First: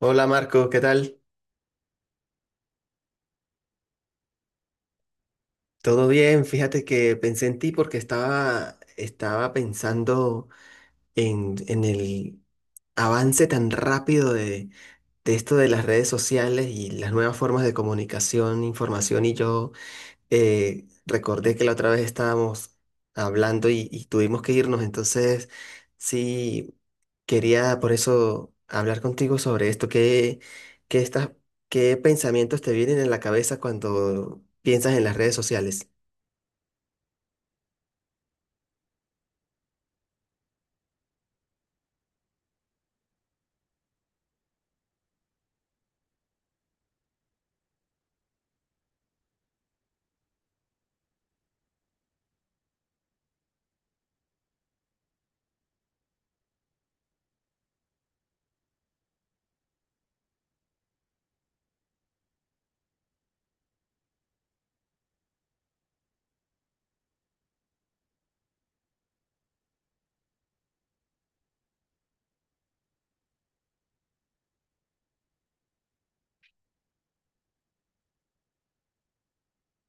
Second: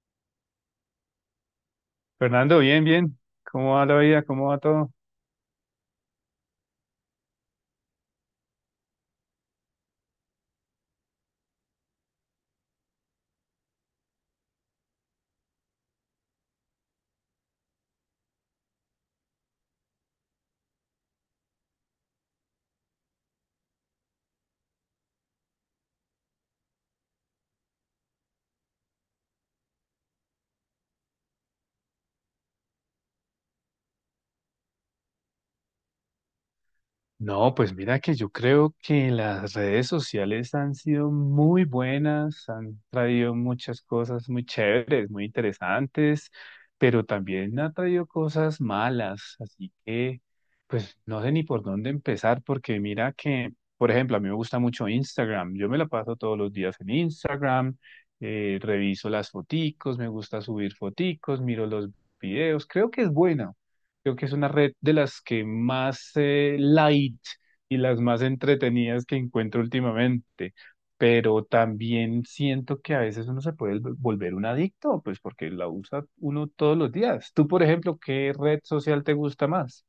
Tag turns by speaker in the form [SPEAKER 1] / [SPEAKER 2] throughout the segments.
[SPEAKER 1] Hola Marco, ¿qué tal?
[SPEAKER 2] Fernando, bien, bien. ¿Cómo va la vida? ¿Cómo va todo?
[SPEAKER 1] ¿Todo bien? Fíjate que pensé en ti porque estaba pensando en el avance tan rápido de esto de las redes sociales y las nuevas formas de comunicación, información. Y yo Recordé que la otra vez estábamos hablando y tuvimos que irnos, entonces sí quería por eso hablar contigo sobre esto. Qué estás- qué pensamientos te vienen en la cabeza cuando piensas en las redes sociales?
[SPEAKER 2] No, pues mira que yo creo que las redes sociales han sido muy buenas, han traído muchas cosas muy chéveres, muy interesantes, pero también ha traído cosas malas, así que pues no sé ni por dónde empezar, porque mira que, por ejemplo, a mí me gusta mucho Instagram, yo me la paso todos los días en Instagram, reviso las foticos, me gusta subir foticos, miro los videos, creo que es buena. Creo que es una red de las que más light y las más entretenidas que encuentro últimamente, pero también siento que a veces uno se puede volver un adicto, pues porque la usa uno todos los días. Tú, por ejemplo, ¿qué red social te gusta más?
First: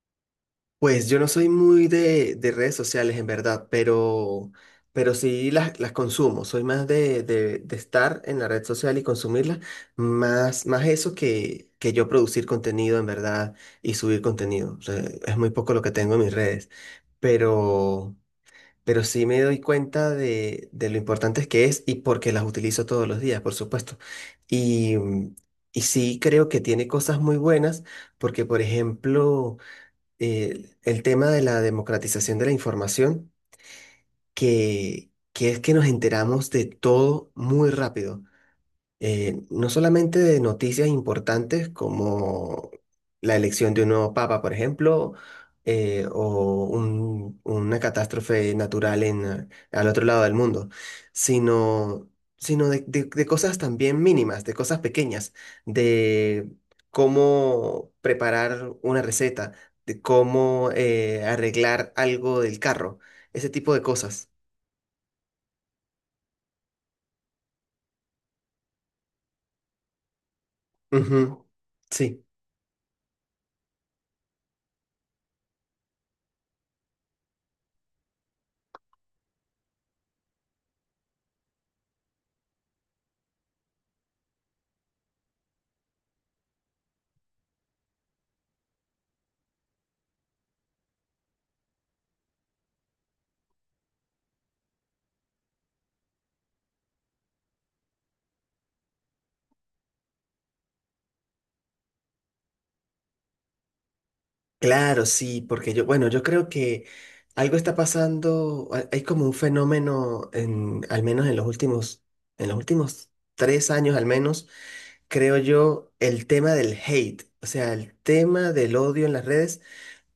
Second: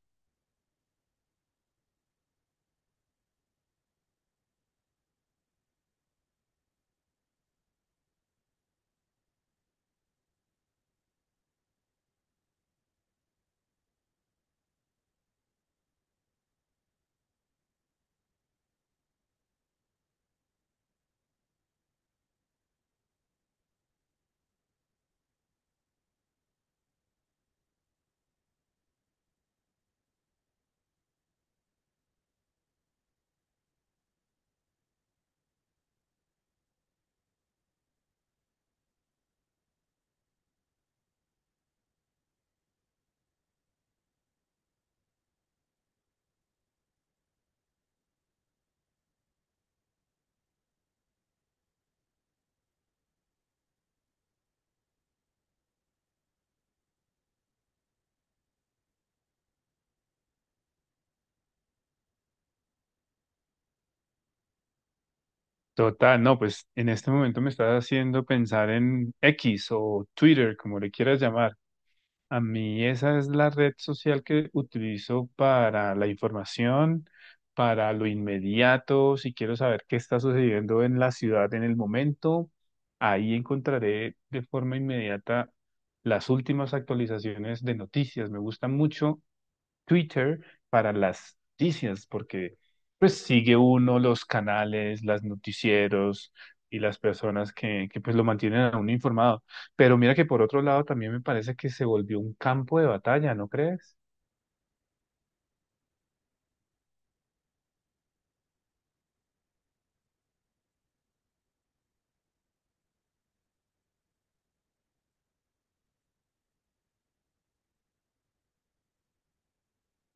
[SPEAKER 1] Pues yo no soy muy de, redes sociales en verdad, pero, sí las consumo. Soy más de estar en la red social y consumirla, más, eso que yo producir contenido en verdad y subir contenido. O sea, es muy poco lo que tengo en mis redes, pero, pero, sí me doy cuenta de lo importantes que es y porque las utilizo todos los días, por supuesto. Y, y sí creo que tiene cosas muy buenas, porque por ejemplo el tema de la democratización de la información, que es que nos enteramos de todo muy rápido. No solamente de noticias importantes como la elección de un nuevo papa, por ejemplo, o una catástrofe natural en, al otro lado del mundo, sino, sino, de cosas también mínimas, de cosas pequeñas, de cómo preparar una receta, de cómo arreglar algo del carro, ese tipo de cosas.
[SPEAKER 2] Total, no, pues en este momento me estás haciendo pensar en X o Twitter, como le quieras
[SPEAKER 1] Ujú.
[SPEAKER 2] llamar.
[SPEAKER 1] Sí.
[SPEAKER 2] A mí esa es la red social que utilizo para la información, para lo inmediato, si quiero saber qué está sucediendo en la ciudad en el momento, ahí encontraré de forma inmediata las últimas actualizaciones de noticias. Me gusta mucho Twitter para las noticias, porque pues sigue uno los canales, las noticieros y las personas que pues lo mantienen a uno informado. Pero mira que por otro lado también me parece que se volvió un campo de batalla, ¿no crees?
[SPEAKER 1] Claro, sí, porque yo, bueno, yo creo que algo está pasando, hay como un fenómeno al menos en los últimos 3 años al menos, creo yo. El tema del hate, o sea, el tema del odio en las redes,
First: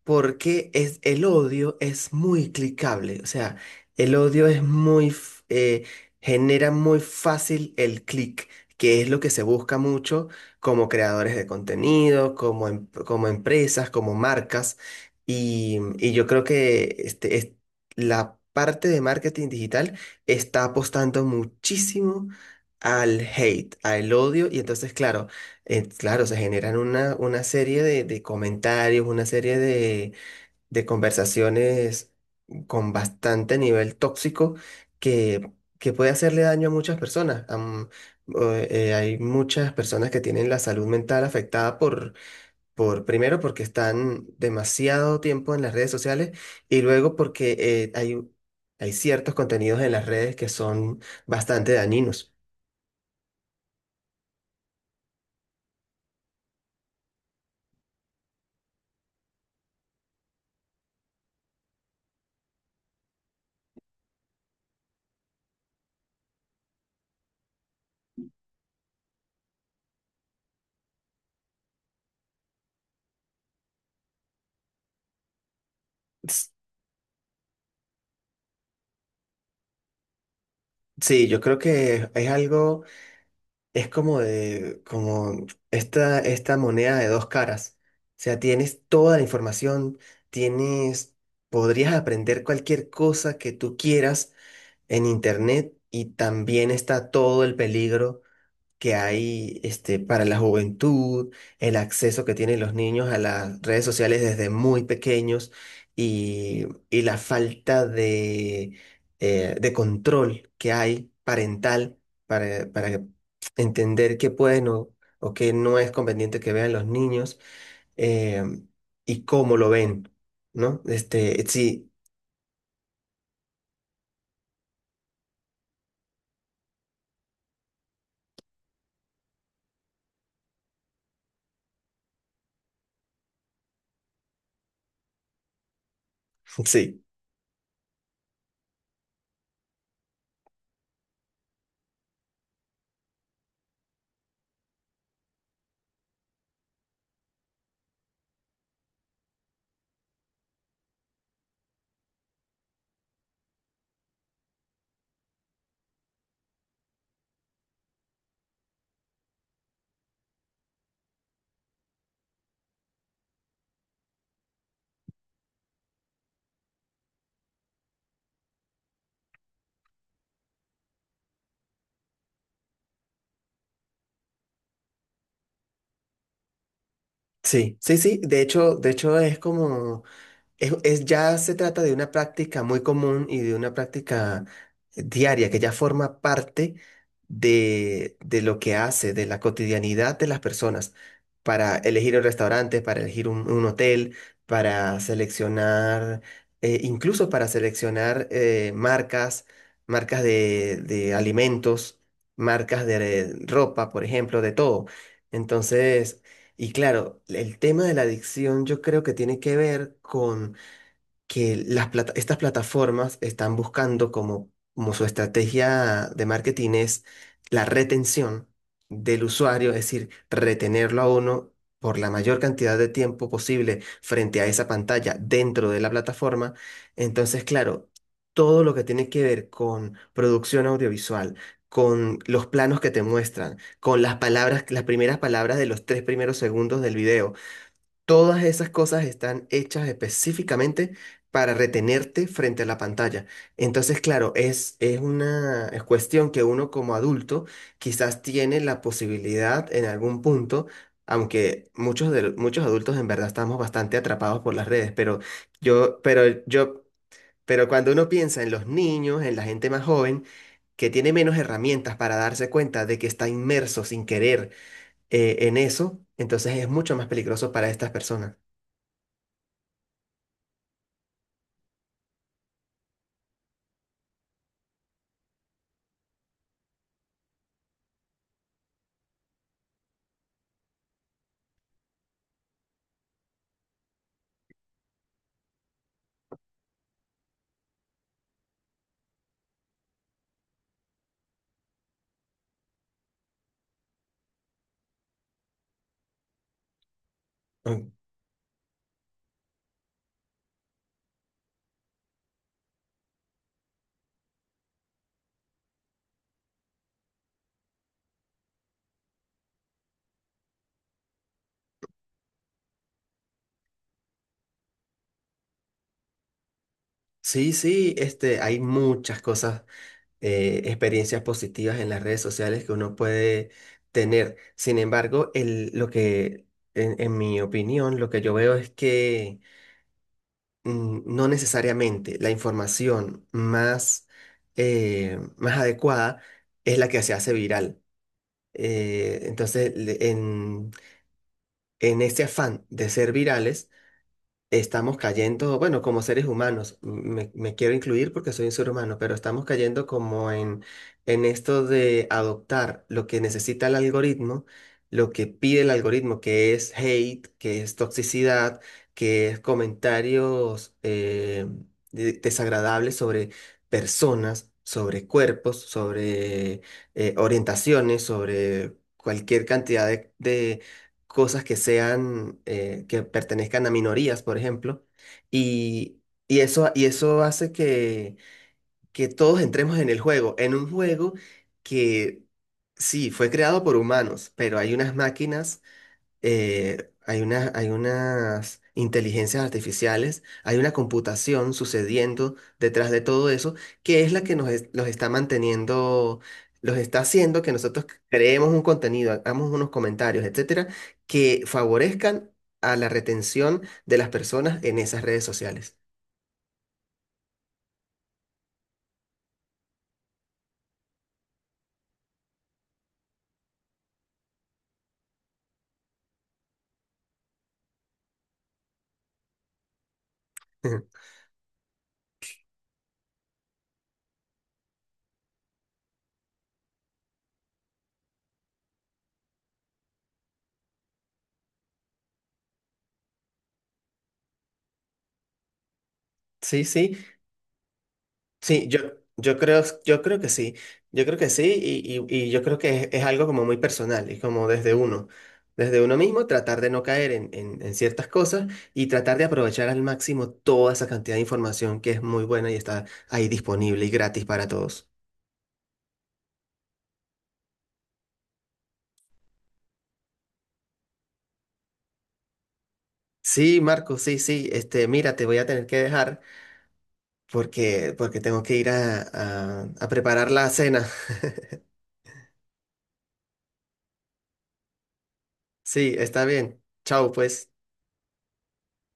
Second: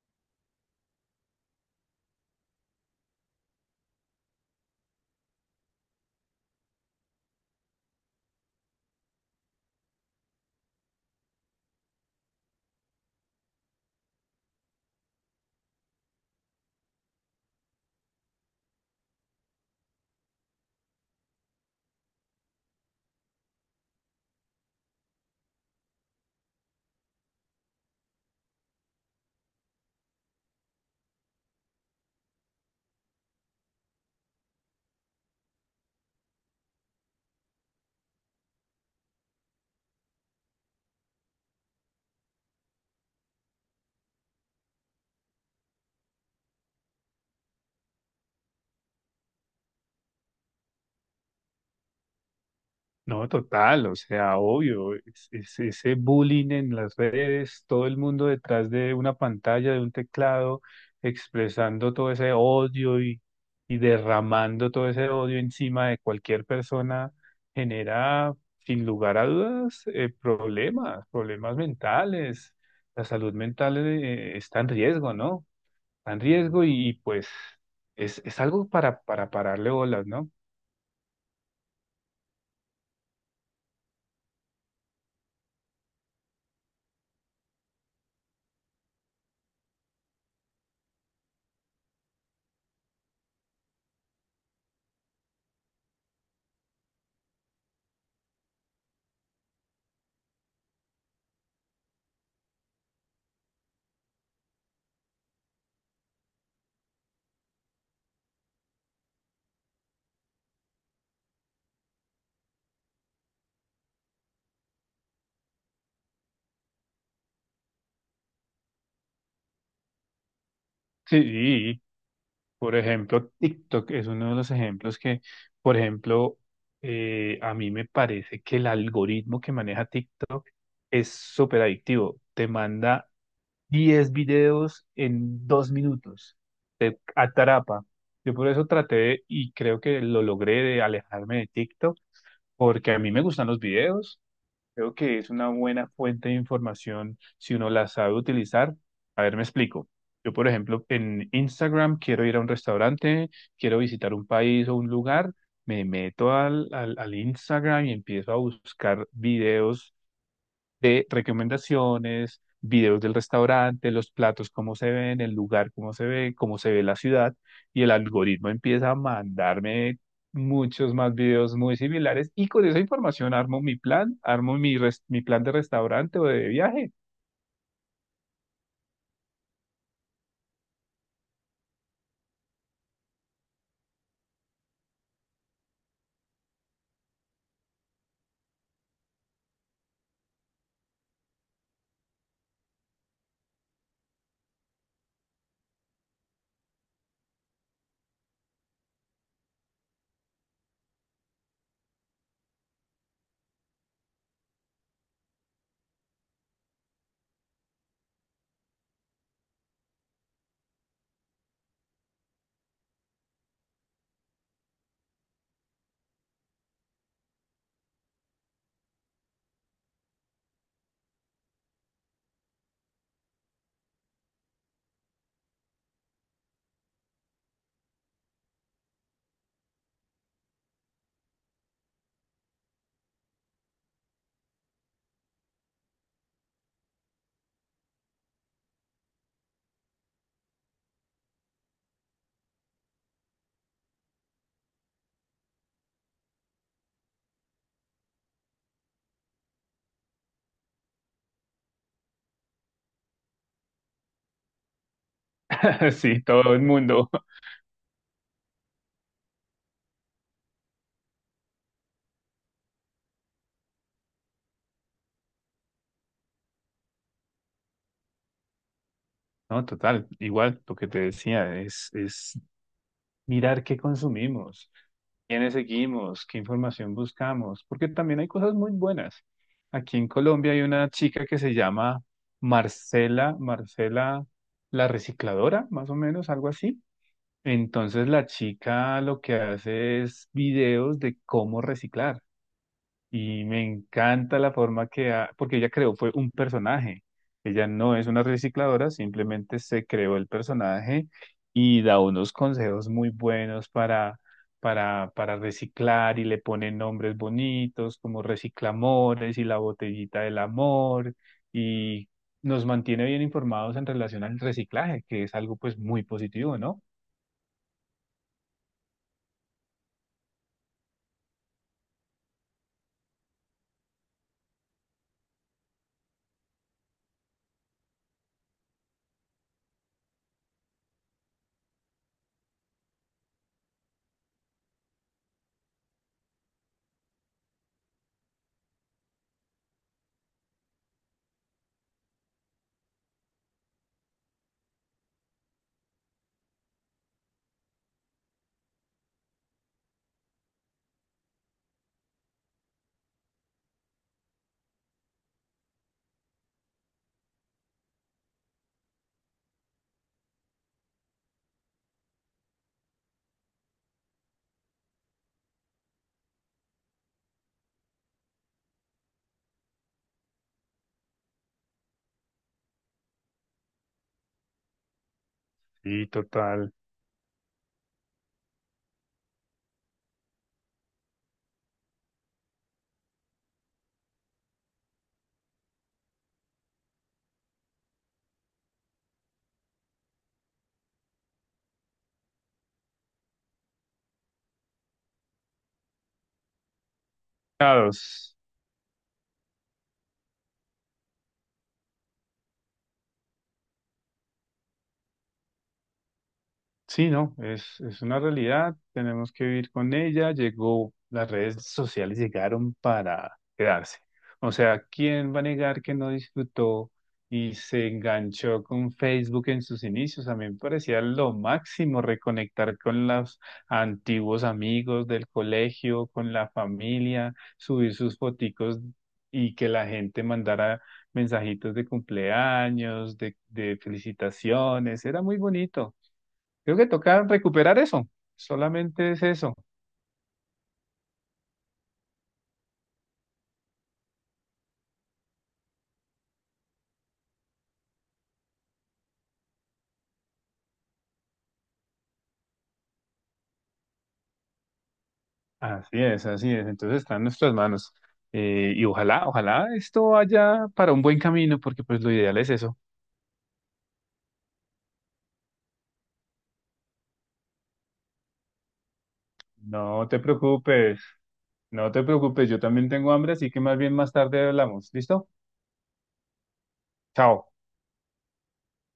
[SPEAKER 1] porque es, el odio es muy clicable, o sea, el odio es muy, genera muy fácil el clic, que es lo que se busca mucho como creadores de contenido, como, como empresas, como marcas. Y yo creo que la parte de marketing digital está apostando muchísimo al hate, al odio, y entonces, claro, claro, se generan una, serie de comentarios, una serie de, conversaciones con bastante nivel tóxico, que, que puede hacerle daño a muchas personas. Hay muchas personas que tienen la salud mental afectada por, primero, porque están demasiado tiempo en las redes sociales, y luego porque hay ciertos contenidos en las redes que son bastante dañinos.
[SPEAKER 2] No, total, o sea, obvio, ese bullying en las redes, todo el mundo detrás de una pantalla, de un teclado, expresando todo ese odio y derramando todo ese odio encima de cualquier persona, genera, sin lugar a dudas, problemas, problemas mentales. La salud mental, está en riesgo, ¿no? Está en
[SPEAKER 1] S-
[SPEAKER 2] riesgo pues es algo para pararle bolas, ¿no?
[SPEAKER 1] Sí, yo creo que es algo, es como de, como esta moneda de dos caras. O sea, tienes toda la información, tienes, podrías aprender cualquier cosa que tú quieras en internet, y también está todo el peligro que hay para la juventud, el acceso que tienen los niños a las redes sociales desde muy pequeños, y la falta de control que hay parental para, entender qué pueden o qué no es conveniente que vean los niños, eh, y cómo lo ven, ¿no?
[SPEAKER 2] Sí.
[SPEAKER 1] Sí.
[SPEAKER 2] Por ejemplo, TikTok es uno de los ejemplos que, por ejemplo, a mí me parece que el algoritmo que maneja TikTok es súper adictivo. Te manda 10 videos en 2 minutos.
[SPEAKER 1] Sí.
[SPEAKER 2] Atrapa. Yo por eso traté de y creo que lo logré de alejarme de TikTok porque a mí me gustan los videos. Creo que es una buena fuente de información si uno la sabe utilizar. A ver, me explico. Yo, por ejemplo, en Instagram quiero ir a un restaurante, quiero visitar un país o un lugar, me meto al Instagram y empiezo a buscar videos de recomendaciones, videos del restaurante, los platos, cómo se ven, el lugar, cómo se ve la ciudad, y el algoritmo empieza a mandarme muchos más videos muy similares y con esa información armo mi plan, armo mi plan de restaurante o de viaje.
[SPEAKER 1] Sí, sí, sí, de hecho es como es- ya se trata de una práctica muy común y de una práctica diaria que ya forma parte de lo que hace, de la cotidianidad de las personas, para elegir un restaurante, para elegir un hotel, para seleccionar, incluso para seleccionar marcas, de alimentos, marcas de ropa, por ejemplo, de todo. Entonces... Y claro, el tema de la adicción yo creo que tiene que ver con que las estas plataformas están buscando como, como su estrategia de marketing es la retención del usuario, es decir, retenerlo a uno por la mayor cantidad de tiempo posible frente a esa pantalla dentro de la plataforma. Entonces, claro, todo lo que tiene que ver con producción audiovisual, con los planos que te muestran, con las palabras, las primeras palabras de los 3 primeros segundos del video. Todas esas cosas están hechas específicamente para retenerte frente a la pantalla. Entonces, claro, es, una es cuestión que uno como adulto quizás tiene la posibilidad en algún punto, aunque muchos adultos en verdad estamos bastante atrapados por las redes, yo,
[SPEAKER 2] Sí,
[SPEAKER 1] pero
[SPEAKER 2] todo el
[SPEAKER 1] yo,
[SPEAKER 2] mundo.
[SPEAKER 1] pero cuando uno piensa en los niños, en la gente más joven, que tiene menos herramientas para darse cuenta de que está inmerso sin querer en eso, entonces es mucho más peligroso para estas personas.
[SPEAKER 2] No, total, igual lo que te decía es mirar qué consumimos, quiénes seguimos, qué información buscamos, porque también hay cosas muy buenas. Aquí en Colombia hay una chica que se llama Marcela la recicladora, más o menos, algo así. Entonces la chica lo que hace es videos de cómo reciclar. Y me encanta la forma que ha, porque ella creó fue un personaje. Ella
[SPEAKER 1] Mm.
[SPEAKER 2] no es una recicladora, simplemente se creó el personaje y da unos consejos muy buenos para reciclar y le pone nombres bonitos como Reciclamores y la botellita del amor y nos mantiene bien informados en relación al reciclaje, que es algo pues muy positivo, ¿no?
[SPEAKER 1] Sí, sí, hay muchas cosas, experiencias positivas en las redes sociales que uno puede tener. Sin embargo, el, lo que, en mi opinión, lo que yo veo es que no necesariamente la información más adecuada es la que se hace viral. Entonces, en este afán de ser virales, estamos cayendo, bueno, como seres humanos, me quiero incluir porque soy un ser humano, pero estamos cayendo como en esto de adoptar lo que necesita el algoritmo, lo que pide el algoritmo, que es hate, que es toxicidad, que es comentarios desagradables sobre personas, sobre cuerpos, sobre orientaciones, sobre cualquier cantidad de cosas que sean, que pertenezcan a minorías, por ejemplo, y,
[SPEAKER 2] Y
[SPEAKER 1] y eso,
[SPEAKER 2] total.
[SPEAKER 1] y eso hace que todos entremos en el juego, en un juego que sí, fue creado por humanos, pero hay unas máquinas hay unas inteligencias artificiales, hay una computación sucediendo detrás de todo eso, que es la que nos los está manteniendo, los está haciendo que nosotros
[SPEAKER 2] Claro.
[SPEAKER 1] creemos un contenido, hagamos unos comentarios, etcétera, que favorezcan a la retención de las personas en esas redes sociales.
[SPEAKER 2] Sí, no, es una realidad, tenemos que vivir con ella. Llegó, las redes sociales llegaron para quedarse. O sea, ¿quién va a negar que no disfrutó y se enganchó con Facebook en sus inicios? A mí me parecía lo máximo reconectar con los antiguos amigos del colegio, con la familia, subir sus foticos y que la gente mandara mensajitos de cumpleaños, de felicitaciones. Era muy bonito.
[SPEAKER 1] Sí,
[SPEAKER 2] Creo que
[SPEAKER 1] sí.
[SPEAKER 2] toca recuperar eso.
[SPEAKER 1] Sí,
[SPEAKER 2] Solamente es
[SPEAKER 1] yo
[SPEAKER 2] eso.
[SPEAKER 1] creo, yo creo que sí, yo creo que sí, y yo creo que es algo como muy personal, es como desde uno, mismo tratar de no caer en ciertas cosas, y tratar de aprovechar al máximo toda esa cantidad de información que es muy buena y está ahí disponible y gratis para todos.
[SPEAKER 2] Así es, así es. Entonces está en nuestras manos. Y ojalá, ojalá esto vaya para un buen camino, porque pues lo ideal es eso.
[SPEAKER 1] Sí, Marco, sí, sí, mira, te voy a tener que dejar porque, tengo que ir a
[SPEAKER 2] No te
[SPEAKER 1] preparar la cena.
[SPEAKER 2] preocupes, no te preocupes, yo también tengo hambre, así que más bien más tarde hablamos. ¿Listo?
[SPEAKER 1] Sí, está bien, chao
[SPEAKER 2] Chao.
[SPEAKER 1] pues.